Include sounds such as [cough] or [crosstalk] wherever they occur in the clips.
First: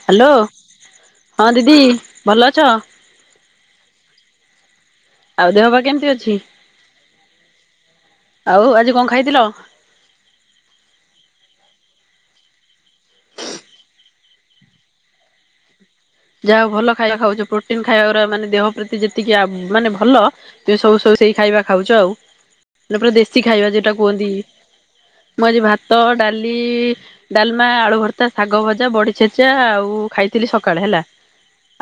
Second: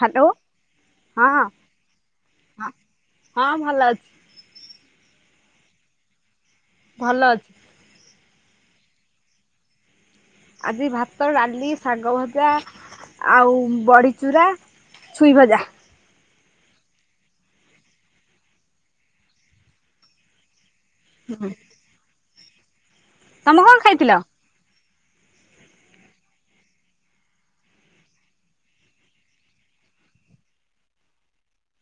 Hello hello ହଁ ଦିଦି ଭଲ ଅଛ? ହଁ ଭଲ ଅଛି। ଆଉ ଦେହପା କେମିତି ଅଛି? ଭଲ ଅଛି। ଆଉ ଆଜି କଣ ଖାଇଥିଲ? ଆଜି ଭାତ, ଡ଼ାଲି, ଶାଗ ଭଜା ଆଉ ବଢିଚୂୁରା। ଛୁଇଁ ଭଜା। ଯାହାଉ ଭଲ ଖାଇବା ଖାଉଚ ପ୍ରୋଟିନ ଖାଇବାର ମାନେ ଦେହ ପ୍ରତି ଯେତିକି ଆବ୍ ମାନେ ଭଲ ଯେ ସବୁ ସବୁ ସେଇ ହୁଁ। ଖାଇବା ଖାଉଛ ଆଉ ମାନେ ପୁରା ଦେଶୀ ତମେ ଖାଇବା କଣ ଯଉଟା ଖାଇଥିଲ? କୁହନ୍ତି। ମୁଁ ଆଜି ଭାତ, ଡ଼ାଲି ଡ଼ାଲେମା ଆଳୁ ଭର୍ତ୍ତା, ଶାଗ ଭଜା, ବଢି ଛେଚା ଆଉ ଖାଇଥିଲି ସକାଳେ ହେଲା।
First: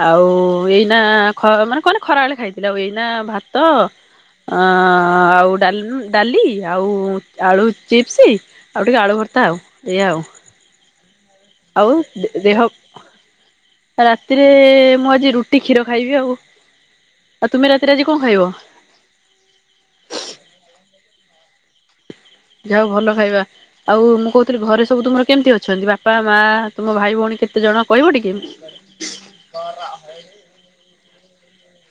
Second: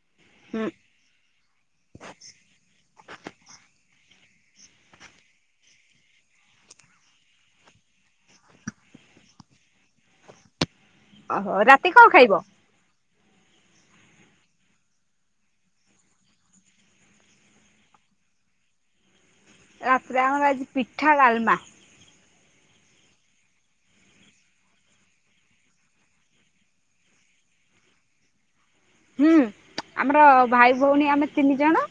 ଆଉ ହୁଁ। ଏଇନା ଖ ମାନେ କଣ ଖରା ବେଳେ ଖାଇଥିଲ ଆଉ ଏଇନା ଭାତ ଆ ଆଉ ଡା ଡ଼ାଲି ଆଉ ଆଳୁ ଚିପ୍ସ ଆଉ ଟିକେ ଆଳୁ ଭର୍ତ୍ତା ଆଉ ଏଇଆ ଆଉ। ଓହୋ ରାତି ଆଉ କଣ ଖାଇବ? ଦେହ ରାତିରେ ମୁଁ ଆଜି ରୁଟି କ୍ଷୀର ଖାଇବି ଆଉ ଆଉ ତୁମେ ରାତିରେ ଆଜି କଣ ଖାଇବ? ରାତିରେ ଆମର ଆଜି ପିଠା ଡ଼ାଲମା। ଯାହା ହଉ ଭଲ ଖାଇବା। ଆଉ ମୁଁ କହୁଥିଲି ଘରେ ସବୁ ତୁମର କେମିତି ଅଛନ୍ତି ବାପା, ମା ତୁମ ଭାଇ ଭଉଣୀ କେତେ ଜଣ କହିବ ଟିକେ? ହୁଁ ଆମର ଭାଇ ଭଉଣୀ ଆମେ ତିନି ଜଣ।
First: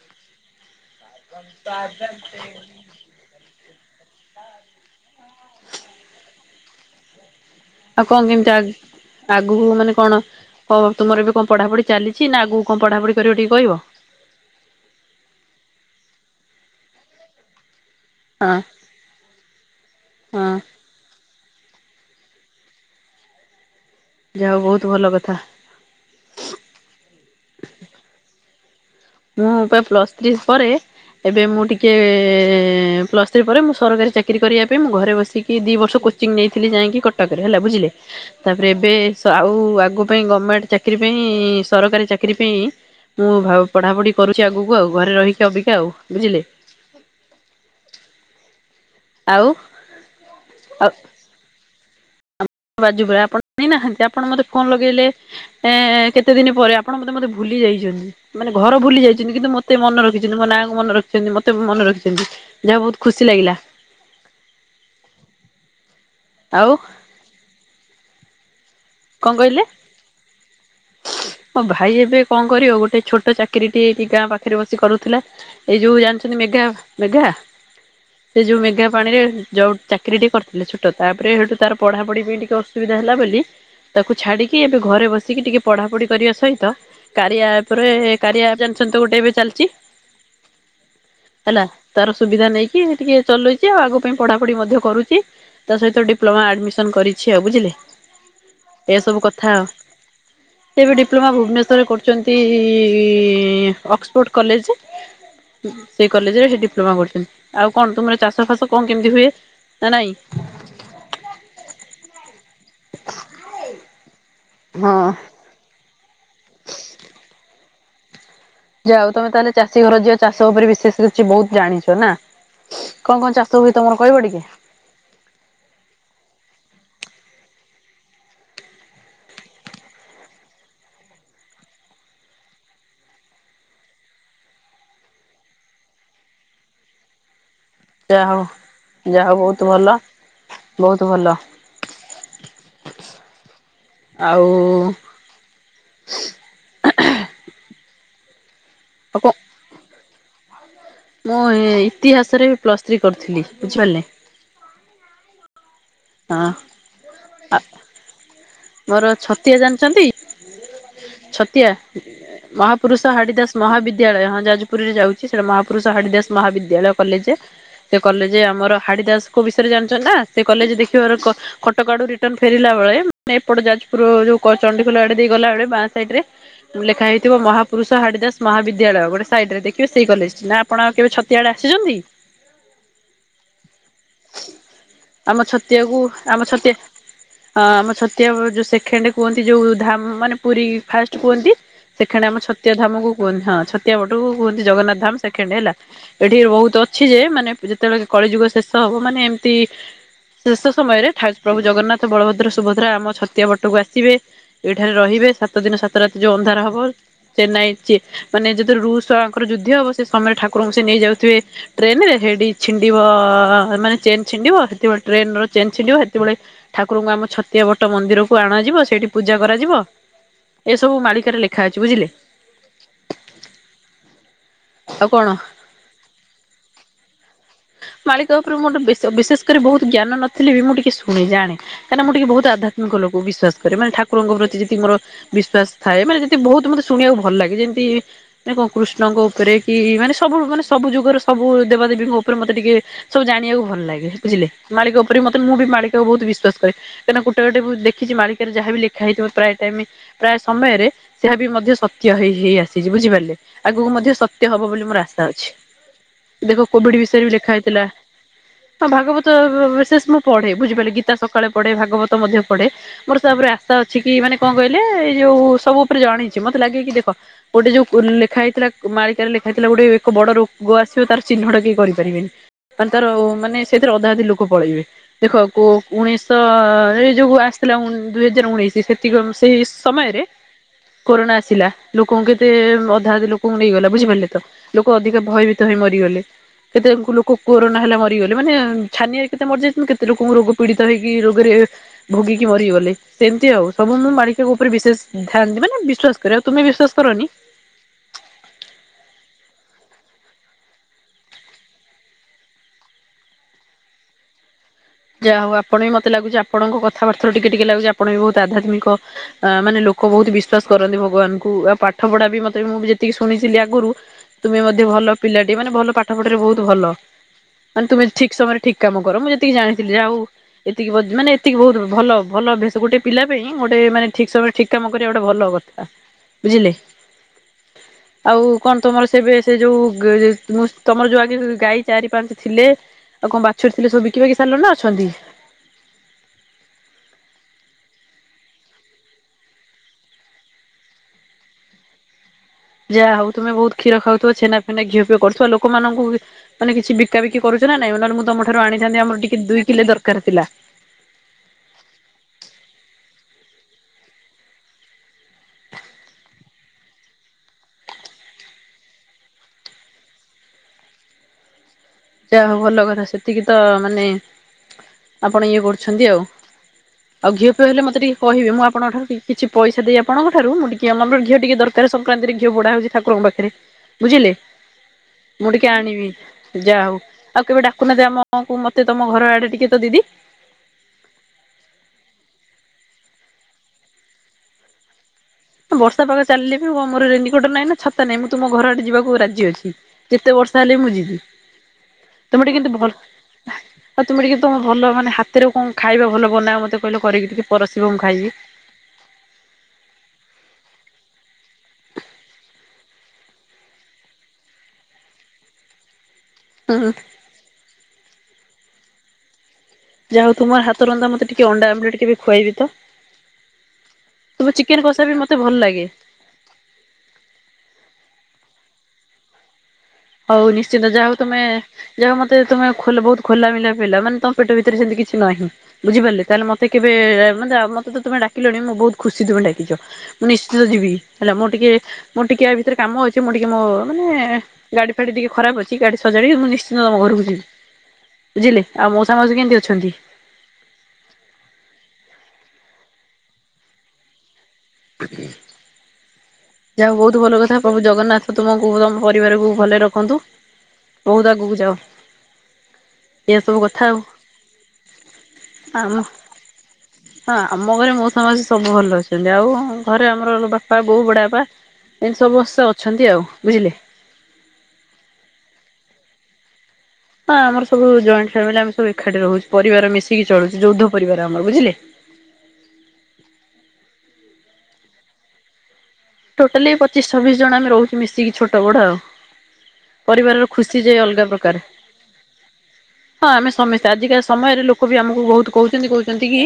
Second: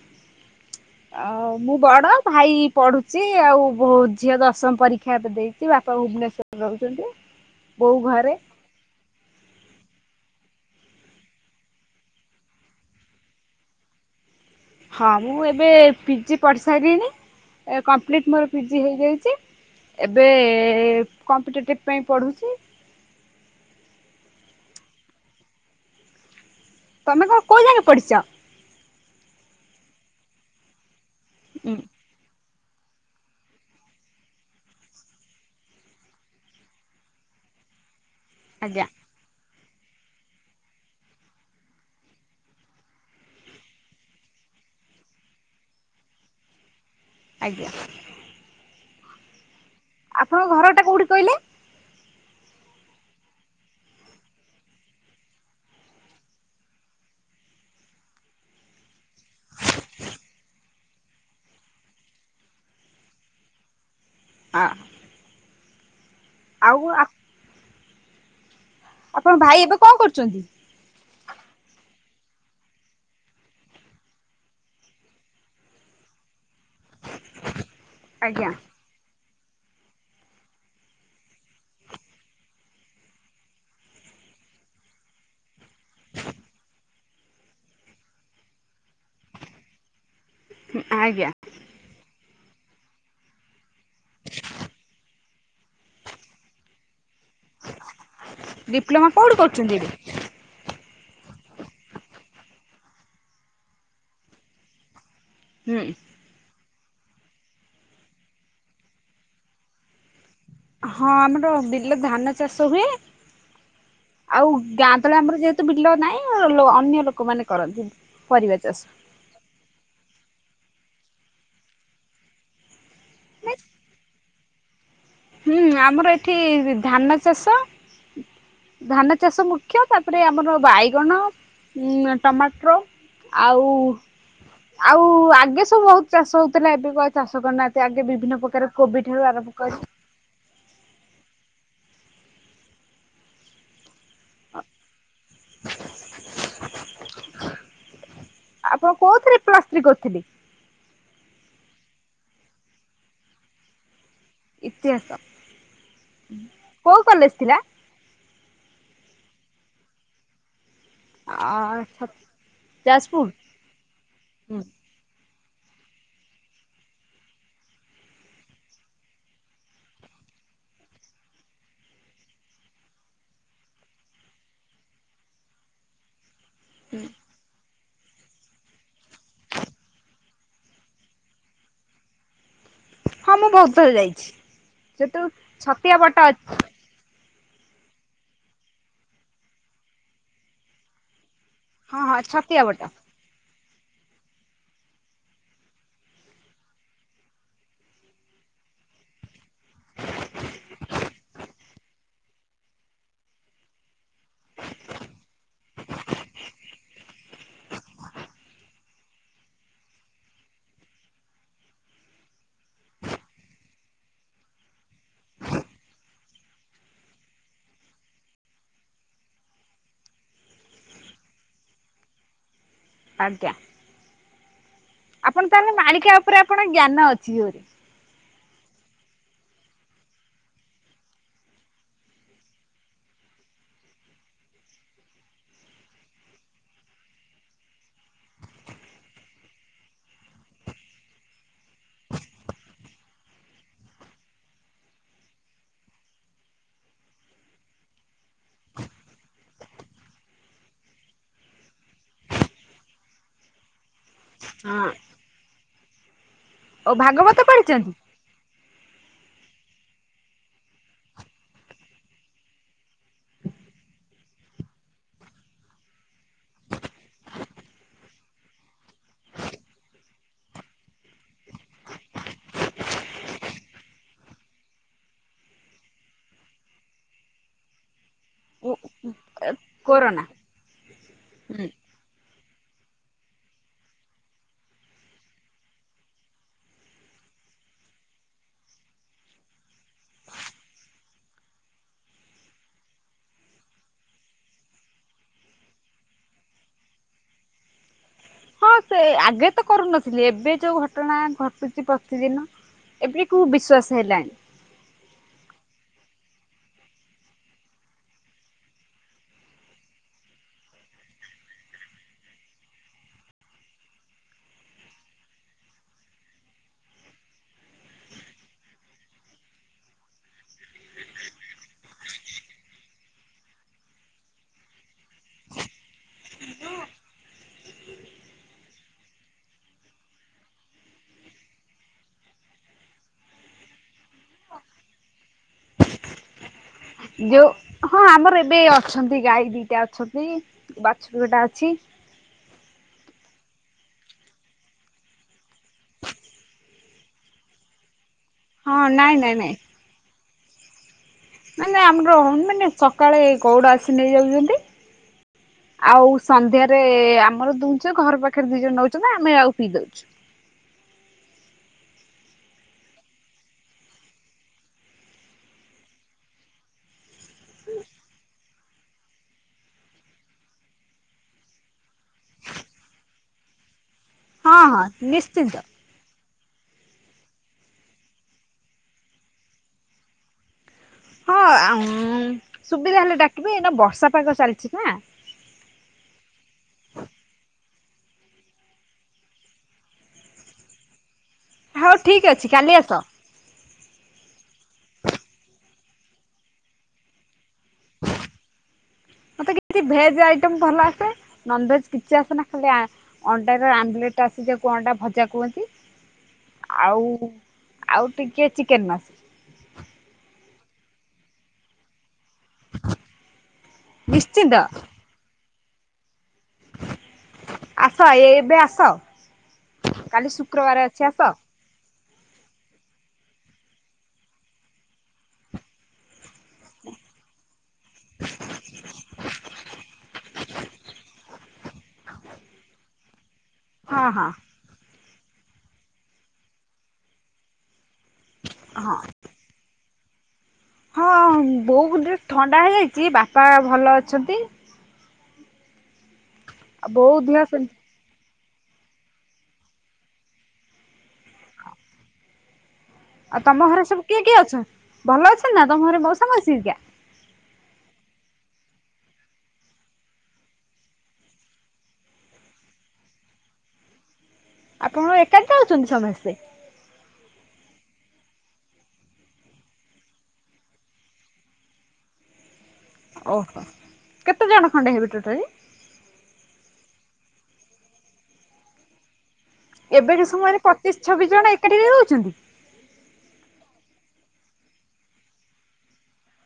ଆଉ ମୁଁ ବଡ଼ ଭାଇ ପଢୁ ସି ଆଉ ଝିଅ ଦଶମ ପରୀକ୍ଷା ଏବେ ଦେଇଚି ବାପା ଭୁବନେଶ୍ଵରରେ ରହୁଚନ୍ତି। ଆଉ କନ୍ କେମିତି ଆଗ୍ ଆଗକୁ ମାନେ କଣ କ ତୁମର ଏବେ କଣ ପଢାପଢି ଚାଲିଚି ନା ଆଗକୁ କଣ ପଢାପଢି କରିବ ଟିକେ କହିବ? ହଁ ମୁଁ ଏବେ ପିଜି ପଢ଼ିସାଇଲିିନି। ଏବେ କମ୍ପ୍ଲିଟ୍ ମୋର ହଁ ପିଜି ହେଇଯାଇଛି ଏବେ। ହଁ କମ୍ପିଟେଟିଭ୍ ପାଇଁ ପଢ଼ୁଛି। ଯାହା ହଉ ବହୁତ ଭଲ କଥା। ତମେ କଁ କୋଉ ଜାଙ୍କେ ପଢିଚ। ମୁଁ ବା ପ୍ଲସ ଥ୍ରି ପରେ ଏବେ ମୁଁ ହୁଁ ଟିକେ ପ୍ଲସ ଥ୍ରି ପରେ ମୁଁ ସରକାରୀ ଚାକିରି କରିବା ପାଇଁ ମୁଁ ଘରେ ବସିକି ଦି ବର୍ଷ କୋଚିଂ ନେଇଥିଲି ଯାଇଁକି କଟକ ରେ ହେଲା ବୁଝିଲେ। ତା ପରେ ଆଜ୍ଞା ଏବେ। ଆଉ ଆଗ ପାଇଁ ଗମେଣ୍ଟ ଚାକିରି ପାଇଁ ସରକାରୀ ଚାକିରି ପାଇଁ ମୁଁ ଭା ପଢା ପଢି କରୁଛି ଆଗକୁ ଆଉ ଘରେ ରହିକି ଅବିକା ଆଉ ବୁଝିଲେ। ଆଜ୍ଞା। ଆଉ। ଆପଣଙ୍କ ଘରଟା କୋଉଠି କହିଲେ। ବାଜୁପୁର ଆପଣ ଜାଣିନାହାନ୍ତି ଆପଣ ମତେ ଫୋନ୍ ଲଗେଇଲେ। ଏଁ କେତେ ଦିନ ପରେ ଆପଣ ବୋଧେ ମତେ ଭୁଲି ଯାଇଛନ୍ତି। ମାନେ ଘର ଭୁଲି ଯାଇଛନ୍ତି କିନ୍ତୁ ମୋତେ ମନେ ରଖିଛନ୍ତି ମୋ ନାଁ କୁ ମନେ ରଖିଛନ୍ତି ମୋତେ ମନେ ରଖିଛନ୍ତି। ଯା ହଉ ବହୁତ ଖୁସି ଲାଗିଲା। ଆ। ଆଉ ଆପ୍ କଣ ଆପଣଙ୍କ ଭାଇ କହିଲେ? ଏବେ କଣ କରୁଛନ୍ତି। ମୋ ଭାଇ ଏବେ କଁ କରିବ ଗୋଟେ ଛୋଟ ଚାକିରି ଟିଏ ଏଠି ଗାଁ ପାଖରେ ବସି କରୁଥିଲା। ଏଇ ଯୋଉ ଜାଣିଛନ୍ତି ମେଘା ମେଘା ସେ ଆଜ୍ଞା। ଯୋଉ ମେଘା ପାଣିରେ ଯାଉ ଚାକିରି ଟେ କରିଥିଲେ ଛୋଟ ତାପରେ ହେଠୁ ତାର ପଢାପଢି ପାଇଁ ଟିକେ ଅସୁବିଧା ହେଲା ବୋଲି। ତାକୁ ଛାଡିକି ଏବେ ଘରେ ବସିକି ଟିକେ ପଢା ପଢି କରିବା ସହିତ। କାରିଆ ଆପ୍ ରେ କାରିଆ ଆପ୍ ଜାଣିଛନ୍ତି ତ ଗୋଟେ ଏବେ ଚାଲିଛି। ହୁଁ ଆଜ୍ଞା। ହେଲା ତାର ସୁବିଧା ନେଇକି ଟିକେ ଚଲେଇଛି ଆଉ ଆଗ ପାଇଁ ପଢାପଢି ମଧ୍ୟ କରୁଚି। ତା ସହିତ ଡିପ୍ଲୋମା ଆଡ଼ମିସନ୍ କରିଛି ଆଉ ବୁଝିଲେ। [inaudible] ଏଇଆ ସବୁ କୋଉଠି କଥା। କରୁଛନ୍ତି ଏବେ? ସେ ଏବେ ଡିପ୍ଲୋମା ଭୁବନେଶ୍ୱରରେ କରୁଛନ୍ତି ଅକ୍ସଫୋର୍ଡ଼ କଲେଜ। [inaudible] ହୁଁ ସେ। କଲେଜରେ ସେ ଡିପ୍ଲୋମା କରୁଛନ୍ତି ଆଉ କଣ ତୁମର ଚାଷ ଫାସ କଣ କେମିତି ହୁଏ ନା ନାଇଁ। ହଁ ଆମର ବିଲରେ ଧାନ ଚାଷ ହୁଏ ଆଉ ଗାଁ ହଁ ତଳେ ଆମର ଯେହେ ତୁ ବିଲ ନାଇଁ ଲୋ ଅନ୍ୟ ଲୋକମାନେ କରନ୍ତି ପରିବା ଚାଷ। ଆଉ ତମେ ତାହେଲେ ଚାଷୀ ଘର ଝିଅ ଚାଷ ଉପରେ ବିଶେଷ କିଛି ବହୁତ ଜାଣିଛ ନା। କଁ କଁ ଚାଷ ହୁଏ ତମର କହିବ ଟିକେ। ହୁଁ ଆମର ଏଠି ଧାନ ଚାଷ। ଧାନ ଚାଷ ମୁଖ୍ୟ ତାପରେ ଆମର ବାଇଗଣ ଉଁ ଟମାଟ୍ରୋ। ଆଉ ଆଉ ଆଗେ ସବୁ ବହୁତ ଚାଷ ହଉଥିଲା ଏବେ କୁ ଆଉ ଚାଷ କରୁନାହାନ୍ତି। ସେ ଆଗେ ଯାହା ବିଭିନ୍ନ ହଉ। ପ୍ରକାର କୋବିଠାରୁ ଆରମ୍ଭ କରି। ବହୁତ୍ ଭଲ ଆଉ। ଆପଣ ଆଉ କଣ କୋଉଥିରେ ପ୍ଲସ୍ ଥ୍ରି କରୁଥିଲେ। ମୁଁ ଏ ଇତିହାସରେ ପ୍ଲସ୍ ଥ୍ରୀ କରିଥିଲି ବୁଝିପାରିଲେ। ଇତିହାସ ହଁ। କୋଉ କଲେଜ ଥିଲା? ମୋର ଛତିଆ ଜାଣିଛନ୍ତି। ଛତିଆ ଅ ମହାପୁରୁଷ ଯାଜପୁର ହାଡିଦାସ ମହାବିଦ୍ୟାଳୟ ହଁ ଯାଜପୁରରେ ଯାଉ ଛି ସେ ମହାପୁରୁଷ ହାଡ଼ିଦାସ ମହାବିଦ୍ୟାଳୟ କଲେଜ। ସେ କଲେଜ ଆମର ହାଡିଦାସଙ୍କ ବିଷୟରେ ଜାଣିଛନ୍ତି ନା, ସେ କଲେଜ ଦେଖିବାର କ କଟକ ଆଡୁ ରିଟର୍ନ ଫେରିଲା ବେଳେ ମାନେ ଏପଟ ଯାଜପୁର ଯୋଉ ଚଣ୍ଡିଖୋଲ ଆଡେ ଦେଇ ଗଲା ବେଳେ ବାଁ ସାଇଟରେ ଲେଖାହେଇଥିବ ମହା ପୁରୁଷ ହାଡ଼ିଦାସ ମହାବିଦ୍ୟାଳୟ। ଗୋଟେ ସାଇଡରେ ଦେଖିବେ ସେଇ କଲେଜ ଟି ନା, ଆପଣ ଆଉ କେବେ ଛତିଆ ଆଡ଼େ ଆସିଛନ୍ତି? ହଁ ମୁଁ ବହୁତ ଥର ଯାଇଛି। ସେପେଟ ଆମ ଛତିଆ ବଟ ଅଛି। ହଁ ଆମ ଛତିଆ ଯୋଉ ସେକେଣ୍ଡ କୁହନ୍ତି ଯୋଉ ଧାମ ମାନେ ପୁରୀ ଫାଷ୍ଟ କୁହନ୍ତି। ହଁ ହଁ ସେକେଣ୍ଡ ଆମ ଛତିଆ ବଟ ଧାମ କୁ କୁହନ୍ତି। ହଁ ଛତିଆ ବଟକୁ କୁହନ୍ତି ଜଗନ୍ନାଥ ଧାମ ସେକେଣ୍ଡ ହେଲା। ଏଠି ବହୁତ ଅଛି ଯେ, ମାନେ ଯେତେବେଳେ କଳି ଯୁଗ ଶେଷ ହବ ମାନେ ଏମିତି ଶେଷ ସମୟରେ ଠା ପ୍ରଭୁ ଜଗନ୍ନାଥ ବଳଭଦ୍ର ସୁଭଦ୍ରା ଆମ ଛତିଆ ବଟକୁ ଆସିବେ। ଏଇଠାରେ ରହିବେ, ସାତ ଦିନ ସାତ ରାତି ଯୋଉ ଅନ୍ଧାର ହେବ। ଚେନ୍ନାଇ ମାନେ ଯେତେବେଳେ ରୁଷର ଆଙ୍କର ଯୁଦ୍ଧ ହବ, ସେ ସମୟରେ ଠାକୁରଙ୍କୁ ସେ ନେଇ ଯାଉଥିବେ। ଟ୍ରେନରେ ସେଠି ଛିଣ୍ଡିବ ମାନେ ଚେନ୍ ଛିଣ୍ଡିବ ସେତବେଳେ ଟ୍ରେନ ର ଚେନ୍ ଛିଣ୍ଡିବ ସେତେବେଳେ ଠାକୁରଙ୍କୁ ଆମ ଛତିଆ ବଟ ମନ୍ଦିରକୁ ଅଣାଯିବ। ସେଇଠି ପୂଜା କରାଯିବ। ଏସବୁ ମାଳିକାରେ ଲେଖା ଅଛି ବୁଝିଲେ ଆଜ୍ଞା। ।। ଆପଣ ତାହେଲେ ମାଳିକା ଉପରେ ଆପଣ ଜ୍ଞାନ ଅଛି ଜୋରେ ମାଳିକ ଉପରେ ମୋର ବେଶ ବିଶେଷ କରି ବହୁତ ଜ୍ଞାନ ନଥିଲେ ବି ମୁଁ ଟିକେ ଶୁଣି ଜାଣେ। କାହିଁକନା ମୁଁ ଟିକେ ବହୁତ ଆଧ୍ୟାତ୍ମିକ ଲୋକ ବିଶ୍ୱାସ କରେ ମାନେ ଥାକୁରଙ୍କ ପ୍ରତିଯେତେ ମୋର ବିଶ୍ଵାସ ଥାଏ ମାନେ ଯଦି ବହୁତ ମତେ ଶୁଣିବାକୁ ଭଲ ଲାଗେ ଯେମତି ନା କଣ କୃଷ୍ଣଙ୍କ ଉପରେ କି ମାନେ ସବୁ ମାନେ ସବୁ ଯୁଗରେ ସବୁ ଦେବାଦେବୀଙ୍କ ଉପରେ ମତେ ଟିକେ ସବୁ ଜାଣିବାକୁ ଭଲ ଲାଗେ ବୁଝିଲେ ମାଳିକା ଉପରେ ମତେ ମୁଁ ବି ମାଳିକାକୁ ବହୁତ ବିଶ୍ୱାସ କରେ। କାହିଁକନା ଗୋଟେ ଗୋଟେ ଦେଖିଛି ମାଳିକାରେ ଯାହା ବି ଲେଖାହେଇଥିବ ପ୍ରାୟ ଟାଇମ୍। ପ୍ରାୟ ସମୟରେ ସେହା ବି ମଧ୍ୟ ସତ୍ୟ ହେଇ ହେଇ ଆସିଛି ବୁଝିପାରିଲେ ଆଗକୁ ମଧ୍ୟ ସତ୍। ଏମିତି ହବ ବୋଲି ହଁ ମୋର ଆଶା ଅଛି ଦେଖ ଓ କୋଭିଡ ବିଷୟରେ ବି ଭାଗବତ ଲେଖା ହେଇଥିଲା। ପଢିଛନ୍ତି? ହଁ ଭାଗବତ ବିଶେଷ ମୁଁ ପଢେ ବୁଝିପାରିଲେ ଗୀତା ସକାଳେ ପଢେ ଭାଗବତ ମଧ୍ୟ ପଢେ। ମୋର ତାପରେ ଆଶା ଅଛି କି ମାନେ କଣ କହିଲେ ଏଇ ଯୋଉ ସବୁ ଉପରେ ଜାଣିଛି ମତେ ଲାଗେ କିି ଦେଖ। ଗୋଟେ ଯୋଉ ଲେଖା ହେଇଥିଲା ମାଳିକାରେ ଲେଖା ହେଇଥିଲା ଗୋଟେ ଏକ ବଡ ରୋଗ ଆସିବ ତାର ଚିହ୍ନଟ କିଏ କରିପାରିବେନି। ମାନେ ତାର ମାନେ ସେଇଥିରେ ଅଧା ଅଧି ଲୋକ ପଳେଇବେ। ଦେଖ କୋଉ ଉଣେଇଶହରେ ଯୋଉ ଆସିଥିଲା ଦୁଇ ହଜାର ଉଣେଇଶ ସେତିକି [unintelligible] ସେ କୋରୋନା ସମୟରେ କୋରୋନା ଆସିଲା ଲୋକଙ୍କୁ କେତେ ଅଧା ଅଧେ ଲୋକଙ୍କୁ ନେଇଗଲା ବୁଝିପାରିଲେ ତ ଲୋକ ଅଧିକ ଭୟଭୀତ ହୋଇ ମରିଗଲେ। କେତେ ଲୋକ କୋରୋନା ହେଲା ମରିଗଲେ ମାନେ ଛାନିଆ କେତେ ମରିଯାଇଛନ୍ତି କେତେ ଲୋକଙ୍କୁ ରୋଗ ପୀଡିତ ହେଇକି ରୋଗରେ। ଭୋଗିକି ମରିଗଲେ ସେମତି ଆଉ ସବୁ ମୁଁ ମାଳି ଉପରେ ବିଶେଷ ଧ୍ୟାନ ଥାନ୍ତି ମାନେ ବିଶ୍ଵାସ କରେ ଆଉ ତମେ ବିଶ୍ୱାସ କରନି। ହଁ ସେ ଆଗେ ତ କରୁନଥିଲି ଏବେ ଯୋଉ ଘଟଣା ଘଟୁଛି ପ୍ରତିଦିନ। ଏବେ କୁ ବିଶ୍ଵାସ ହେଲାଣି। ଯାହା ହଉ ଆପଣ ବି ମତେ ଲାଗୁଛି ଆପଣଙ୍କ କଥାବାର୍ତ୍ତା ରୁ ଟିକେ ଟିକେ ଲାଗୁଛି ଆପଣ ବି ବହୁତ ଆଧ୍ୟାତ୍ମିକ। ଆ ମାନେ ଲୋକ ବହୁତ ବିଶ୍ଵାସ କରନ୍ତି ଭଗବାନଙ୍କୁ ଆଉ ପାଠ ପଢା ବି ମତେ ବି ମୁଁ ଯେତିକି ଶୁଣିଥିଲି ଆଗରୁ। ତୁମେ ମଧ୍ୟ ଭଲ ପିଲାଟି ମାନେ ଭଲ ପାଠ ଫାଟ ବହୁତ ଭଲ। ମାନେ ତୁମେ ଠିକ ସମୟରେ ଠିକ କାମ କର ମୁଁ ଯେତିକି ଜାଣିଥିଲି ଯାହା ହଉ। ଏତିକି ମାନେ ଏତିକି ବହୁତ ଭଲ ଭଲ ଅଭ୍ୟାସ ଗୋଟେ ପିଲା ପାଇଁ ଗୋଟେ ମାନେ ଠିକ ସମୟରେ ଠିକ। ଠିକ୍ କାମ କରିବା ଗୋଟେ ଭଲ କଥା ବୁଝିଲେ? [inaudible] ଆଉ କଣ ତମର ସେବେ ସେ ଯୋଉ ଗେ ମୁଁ ତମର ଯୋଉ ଆଗ ଗାଈ ଚାରି ପାଞ୍ଚ ଥିଲେ? ଆଉ କଣ ବାଛୁରୀ ଥିଲେ ସବୁ ବିକିିବାକି ସାରିଲ ନା ଅଛନ୍ତି? ଯୋଉ ହଁ ଆମର ଏବେ ଅଛନ୍ତି ଗାଈ ଦିଟା ଅଛନ୍ତି ବାଛୁରୀ ଟା ଅଛି।। ଯାହା ହଉ ତମେ ବହୁତ କ୍ଷୀର ଖାଉଥିବ ଛେନା ଫେନା ଘିଅ ପିଅ କରୁଥିବ ଲୋକମାନଙ୍କୁ ମାନେ କିଛି ବିକା ବିକି କରୁଚ ନାଇ ନହେଲେ ମୁଁ ତମ ଠାରୁ ହଁ ଆଣିଥାନ୍ତି ନାଇଁ ଆମର ନାଇଁ ଟିକେ ନାଇଁ ଦୁଇ କିଲୋ ଦରକାର ଥିଲା? ମାନେ ଆମର ମାନେ ସକାଳେ ଗଉଡ଼ ଆସି ନେଇଯାଉଚନ୍ତି। ଆଉ ସନ୍ଧ୍ୟାରେ ଆମର ଦୁଛ ଘର ପାଖରେ ଦି ଜଣ ନଉଚନ୍ତି ଆମେ ଆଉ ପିଇ ଦଉଚୁ। ଯାହା ହଉ ଭଲ କଥା ସେତିକି ତ ମାନେ ଆପଣ ଇଏ କରୁଛନ୍ତି ଆଉ। ଆଉ ଘିଅ ପିଅ ହେଲେ ମତେ ଟେକେ କହିବେ ମୁ ଆପଣଙ୍କ ଠାରୁ କିଛି ପଇସ ଦେଇ ଆପଣଙ୍କ ଠାରୁ ମୁଁ ଟିକେ ଆମର ଘିଅ ଟିକେ ଦର ତାର ସଂକ୍ରାନ୍ତିରେ ଘିଅ ପୋଡ଼ା ହଉଚି ଠାକୁରଙ୍କ ପାଖରେ ବୁଝିଲେ ହଁ ହଁ ମୁଁ ନିଶ୍ଚିନ୍ତ ଟିକେ ଆଣିବି? ଯାହା ହଉ ଆଉ କେବେ ଡାକୁ ନାହାନ୍ତି ଆମକୁ ମତେ ତମ ଘର ଆଡେ ଟିକେ ତ ଦିଦି? ହଁ ଆଁଉଁ ସୁବିଧା ହେଲେ ଡାକିବି ନା ବର୍ଷା ପାଗ ଚାଲିଚି ନା। ବର୍ଷା ପାଗ ଚାଲିଲେ ବି ମୋର ରେନି କୋଟ ନାହିଁ ନା ଛତା ନାହିଁ ମୁଁ ତୁମ ଘର ଆଡେ ଯିବାକୁ ରାଜି ଅଛି। ଯେତେ ବର୍ଷା ହେଲେ ମୁଁ ଯିବି ହଉ ଠିକ ଅଛି ତମେ ଟିକେ କାଲି କେତି ଆସ ଭଲ [inaudible] ଆଉ ତୁମେ ଟିକେ ତମ ଭଲ ମାନେ ହାତରେ କଣ ଖାଇବା ଭଲ ବନାଅ ମତେ କହିଲ କରିକି ଟିକେ ପରସିବ ମୁଁ ଖାଇବି? ମତେ କିତି ଭେଜ୍ ଆଇଟମ୍ ଭଲ ଆସେ ନନଭେଜ୍ କିଛି ଆସେନା ଖାଲି ଆଁ ଅଣ୍ଡାର ଆମ୍ବଲେଟ୍ ଆସି ଯାକୁ ଅଣ୍ଡା ଭଜା କୁହନ୍ତି। ହୁଁ ଆଉ ଆଉ ଟିକେ ଚିକେନ ମାସ ଯାହାହୋଉ ତମ ହାତ ରନ୍ଧା ମତେ ଟିକେ ଅଣ୍ଡା ଆମଲେଟ କେବେ ଖୁଆଇବେ? ତ ନିଶ୍ଚିନ୍ତ ତୁମ ଚିକେନ କଷା ବି ମତେ ଭଲ ଲାଗେ। ଆସ ଏ ଏବେ ଆସ। କାଲି ହଉ ଶୁକ୍ରବାର ନିଶ୍ଚିନ୍ତ ଅଛି ଯାହା ହଉ ଆସ ତମେ ଯାହା ହୋଉ ମତେ ତମେ ବହୁତ ଖୋଲା ମିଲା ପିଲା ମାନେ ତମ ପେଟ ଭିତରେ ସେମତି କିଛି ନାହିଁ। ବୁଝିପାରିଲେ ତାହେଲେ ମତେ କେବେ ମାନେ ମତେ ତ ତୁମେ ଡାକିଲଣି ମୁଁ ବହୁତ ଖୁସି ତମେ ଡାକିଚ। ମୁଁ ନିଶ୍ଚିତ ଯିବି ହେଲା ମୁଁ ଟିକେ ମୁଁ ଟିକେ ଆ ଭିତରେ କାମ ଅଚି ମୁଁ ଟିକେ ମୋ ମାନେ ହଁ ହଁ ଗାଡ଼ି ଫାଡ଼ି ଟିକେ ଖରାପ ଅଛି ଗଡ଼ି ସଜାଡି ମୁଁ ନିଶିନ୍ତ ତମ ଘରକୁ ଯିବି। ବୁଝିଲେ ଆଉ ହଁ ମଉସା ମାଉସୀ କେମତି ଅଛନ୍ତି? ହଁ ବୋଉ କୁ ଟି ଥଣ୍ଡା ହେଇଯାଇଚି ବାପା ଭଲ ଅଛନ୍ତି। ଆଉ ଯାହା ହଉ ବୋଉ ବହୁତ ଭଲ ଦିହ କଥା ସେମିତି ପ୍ରଭୁ ଜଗନ୍ନାଥ ତୁମକୁ ତୁମ ପରିବାରକୁ ଭଲରେ ରଖନ୍ତୁ ବହୁତ ଆଗକୁ ଯାଅ। ଏଇଆ ଆଉ ତମ କଥା ଘରେ ଆଉ ସବୁ କିଏ କିଏ ଅଛ ଭଲ ଅଛନ୍ତି ନା ତମ ଆମ ଘରେ ମଉସା ମାଉସୀ ହେରିକା? ହଁ ଆମ ଘରେ ମଉସା ମାଉସୀ ସବୁ ଭଲ ଅଛନ୍ତି ଆଉ ଘରେ ଆମର ବାପା ବୋଉ ବଡ ବାପା। ଏମତି ସମସ୍ତେ ଅଛନ୍ତି ଆଉ ବୁଝିଲେ। ଆପଣ ଏକାଟି ଖାଉଛନ୍ତି ସମସ୍ତେ? ହଁ ଆମର ସବୁ ଜଏଣ୍ଟ ଫ୍ୟାମିଲ ଆମେ ସବୁ ଏକାଠି ରହୁ ପରିବାର ମିଶିକି ଚଳୁଚୁ ଯୌଦ୍ଧ ପରିବାର ଆମର ବୁଝିଲେ। ଓହୋ କେତେଜଣ ଖଣ୍ଡେ ହେବେ ଟୋଟାଲି? ଟୋଟାଲି ପଚିଶ ଛବିଶ ଜଣ ଆମେ ରହୁଚୁ ମିଶିକି ଛୋଟ ବଡ ଆଉ। ଏବେବି ପରିବାରର ସମୟରେ ଖୁସି ଯେ ପଚିଶ ଅଲଗା ଛବିଶ ଜଣ ପ୍ରକାର ଏକାଠି ରହୁଛନ୍ତି। ହଁ ଆମେ ସମସ୍ତେ ଆଜିକା ସମୟରେ ଲୋକ ବି ଆମକୁ ବହୁତ କହୁଚନ୍ତି, କହୁଛନ୍ତି କି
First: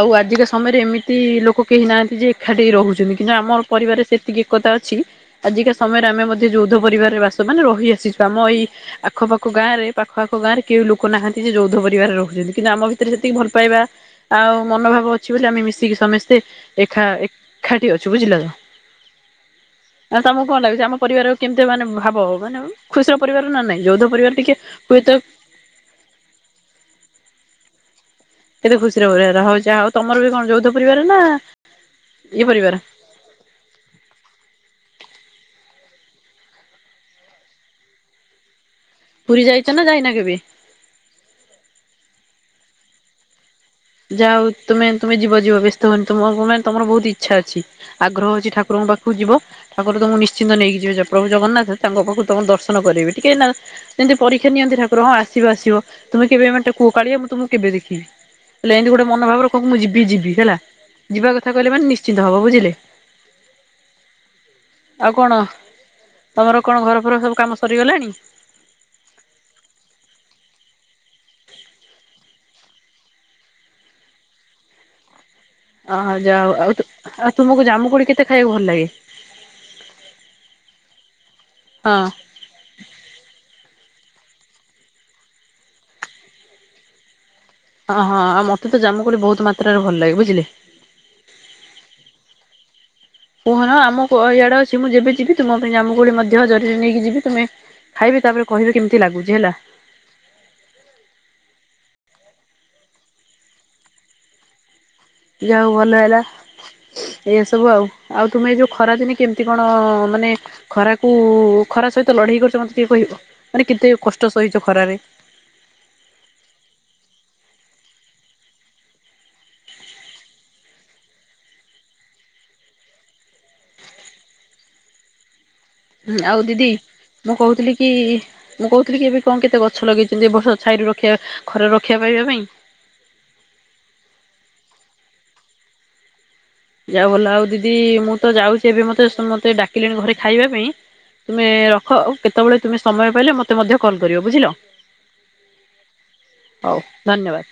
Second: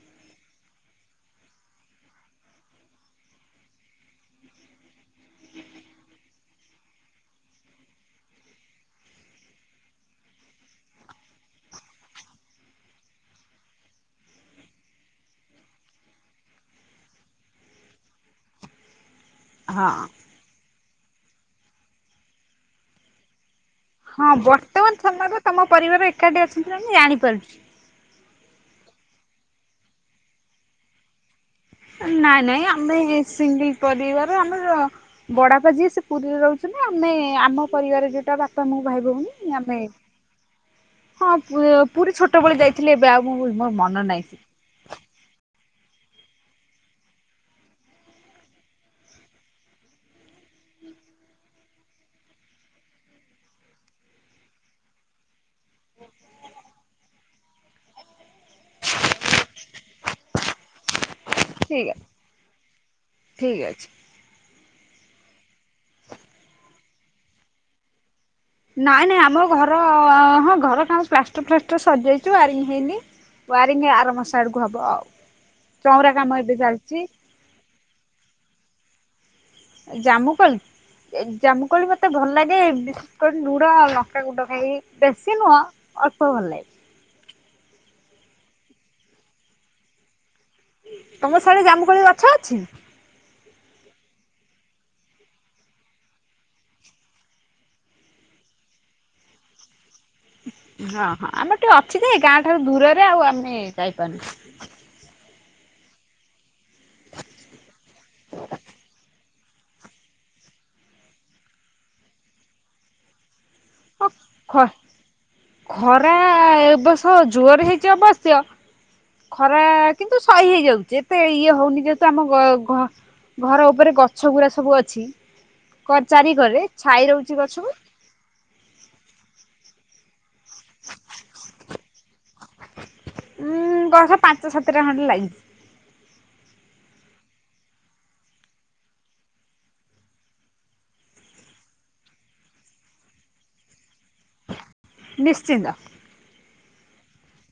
ଆଉ ଆଜିକା ସମୟରେ ଏମିତି ଲୋକ କେହି ନାହାନ୍ତି ଯେ ଏକାଠି ରହୁଛନ୍ତି କିନ୍ତୁ ଆମ ପରିବାରେ ସେତିକି ଏକତା ଅଛି। ଆଜିକା ସମୟରେ ଆମେ ମଧ୍ୟ ଯୌଧ ପରିବାରରେ ବାସ ମାନେ ରହି ଆସିଛୁ ଆମ ଏଇ ଆଖପାଖ ଗାଁରେ ପାଖ ଆଖ ଗାଁ ରେ କେଉ ଲୋକ ନାହାନ୍ତି ଯେ ଯୌଦ୍ଧ ପରିବାରରେ ରହୁଛନ୍ତି କିନ୍ତୁ ଆମ ଭିତରେ ସେତିକି ଭଲ ପାଇବା ଆଉ ମନୋଭାବ ଅଛି ବୋଲି ଆମେ ମିଶିକି ସମସ୍ତେ ଏଖା ଏଖାଠି ଅଛୁ ବୁଝିଲ ନା। ହଁ। ଆଉ ତମକୁ କଣ ଲାଗୁଚି ଆମ ପରିବାର କେମିତିଆ ମାନେ ଭାବ ମାନେ ଖୁସିର ପରିବାର ନା ନାଇଁ ଯୌଧ ହଁ ପରିବାର ଟିକେ ବର୍ତ୍ତମାନ ହୁଏତ ସମୟରେ ତମ ପରିବାର ଏକାଠି ଅଛନ୍ତି ମାନେ ଜାଣିପାରୁଚି। କେତେ ଖୁସିର [unintelligible] ହଉ ଯାହା ହଉ ତମର ବି କଣ ଯୌଧ ପରିବାର ନା ନାଇ ଇଏ ନାଇଁ ପରିବାର? ଆମ ସିଙ୍ଗି ପରିବାର ଆମର ବଡାଆପା ଯିଏ ସେ ପୁରୀରେ ରହୁଛନ୍ତି, ଆମେ ଆମ ପରିବାର ଯୋଉଟା ବା ପା ମୁଁ ଭାଇ ପୁରୀ ଭଉଣୀ ଯାଇଛ ଆମେ ନା ଯାଇନା କେବେ? ହଁ ପୁ ପୁରୀ ଛୋଟବେଳେ ଯାଇଥିଲି ଏବେ ଆଉ ମୁ ମୋ ମ ଯାଉ ତୁମେ ତୁମେ ଯିବ ଯିବ ବ୍ୟସ୍ତ ହୁଅନି ତୁମ ମାନେ ତମର ବହୁତ ଇଚ୍ଛା ଅଛି। ଆଗ୍ରହ ହଉଛି ଠାକୁରଙ୍କ ପାଖକୁ ଯିବ। ଠାକୁର ତମକୁ ନିଶ୍ଚିନ୍ତ ନେଇକି ଯିବେ, ପ୍ରଭୁ ଜଗନ୍ନାଥ ତାଙ୍କ ପାଖକୁ ତମକୁ ଦର୍ଶନ କରିବେ। ଯେମିତି ପରୀକ୍ଷା ନିଅନ୍ତି ଠାକୁର ଆସିବ ଆସିବ ତୁମେ କେବେ ମେ କୁହ କାଳିଆ ମୁଁ ତମକୁ କେବେ ଦେଖିବି। ହେଲେ ଏମିତି ଗୋଟେ ମନ ଭାବର କ ମୁଁ ଯିବି ଯିବି ହେଲା। ଯିବା କଥା କହିଲେ ଠିକ୍ ମାନେ ନିଶ୍ଚିନ୍ତ ହବ ବୁଝିଲେ। ଠିକ୍ ଅଛି ଆଉ କଣ, ତମର କଣ ଘରଫର ସବୁ କାମ ସରିଗଲାଣି? ନାଇଁ ନାଇଁ ଆମ ଘର ହଁ ଘର କାମ ପ୍ଲାଷ୍ଟର ଫ୍ଲାଷ୍ଟର ସରିଯାଇ ଚୁ ୱାରିଂ ହେଇନି ୱାରିଙ୍ଗ ଆର ମାସ ଆଡକୁ ହବ ଆଉ, ଅହ ଚଉଁରା କାମ ଯାହା ହଉ ଏବେ ଆଉ ଚାଲିଛି। ଆଉ ତୁମକୁ ଜାମୁକକୋଳି କେତେ ଖାଇବାକୁ ଭଲ ଲାଗେ? ଜାମୁକୋଳି, ଜାମୁକୋଳି ହଁ ମତେ ଭଲ ଲାଗେ ଲୁଣ, ଆ ଲଙ୍କା ଗୁଣ୍ଡ ଖାଇ ବେଶୀ ନୁହଁ ଅଳ୍ପ ଭଲ ଲାଗେ। ହଁ ହଁ ଆଉ ମତେ ତ ଜାମୁକୋଳି ବହୁତ ମାତ୍ରାରେ ଭଲ ଲାଗେ, ବୁଝିଲେ। ତମ ସାଡେ ଜାମୁକୋଳି ଗଛ ଅଛି? କୁହଁ ଆମ ଇଆଡେ ଅଛି ମୁଁ ଯେବେ ଯିବି ତୁମ ପାଇଁ ଜାମୁକୋଳି ମଧ୍ୟ ଜରୀରେ ନେଇକି ଯିବି, ତୁମେ ଖାଇବେ ତାପରେ କହିବେ କେମିତି ଲାଗୁଛି ହେଲା। ହଁ ହଁ ଆମର ଟିକେ ଅଛି ଯେ, ଗାଁ ଠାରୁ ଦୂରରେ ଆଉ ଆମେ ଯାଇପାରୁନୁ। ଯାହା ହଉ ଭଲ ହେଲା ଏ ସବୁ ଆଉ, ଆଉ ତୁମେ ଏଇ ଯୋଉ ଖରା ଦିନେ କେମତି କଣ ମାନେ ଖରାକୁ ଖରା ସହିତ ଲଢେଇ କରୁଛ ମତେ ଟିକେ କହିବ? ମାନେ କେତେ ହଁ କଷ୍ଟ ଖ ସହିଚ ଖରାରେ। ଖରା ଏବସ ଜୋରେ ହେଇଛି ଅବଶ୍ୟ ଖରା କିନ୍ତୁ ସହି ହେଇଯାଉଛି ଏତେ ଇଏ ହଉନି, ଯେହେତୁ ଆମ ଗ ଘ ଘର ଉପରେ ଗଛ ଗୁୁରା ସବୁ ଅଛି। ଆଉ ଚାରିକରେ ଦିଦି ଛାଇ ରହୁଛି ମୁଁ କହୁଥିଲି ଗଛକୁ କି ମୁଁ କହୁଥିଲି କି ଏବେ କଁ କେତେ ଗଛ ଲଗେଇଛନ୍ତି ଏ ବର୍ଷ, ଛାଇରୁ ରକ୍ଷା ଖରାରୁ ରକ୍ଷା ପାଇବା ପାଇଁ। ଉଁ ଗଛ ପାଞ୍ଚ ସାତଟା ଖଣ୍ଡେ ଲାଗିଛି। ଯାଉ ବଲ ଆଉ ଦିଦି ମୁଁ ତ ଯାଉଛି ଏବେ, ମତେ ସମତେ ଡାକିଲେଣି ଘରେ ଖାଇବା ପାଇଁ। ତୁମେ ରଖ, ଆଉ କେତେବେଳେ ତୁମେ ସମୟ ପାଇଲେ ମ ତେ ମଧ୍ୟ କଲ୍ କରିବ ବୁଝିଲ, ନିଶ୍ଚିନ୍ତ। ହଉ ଧନ୍ୟବାଦ।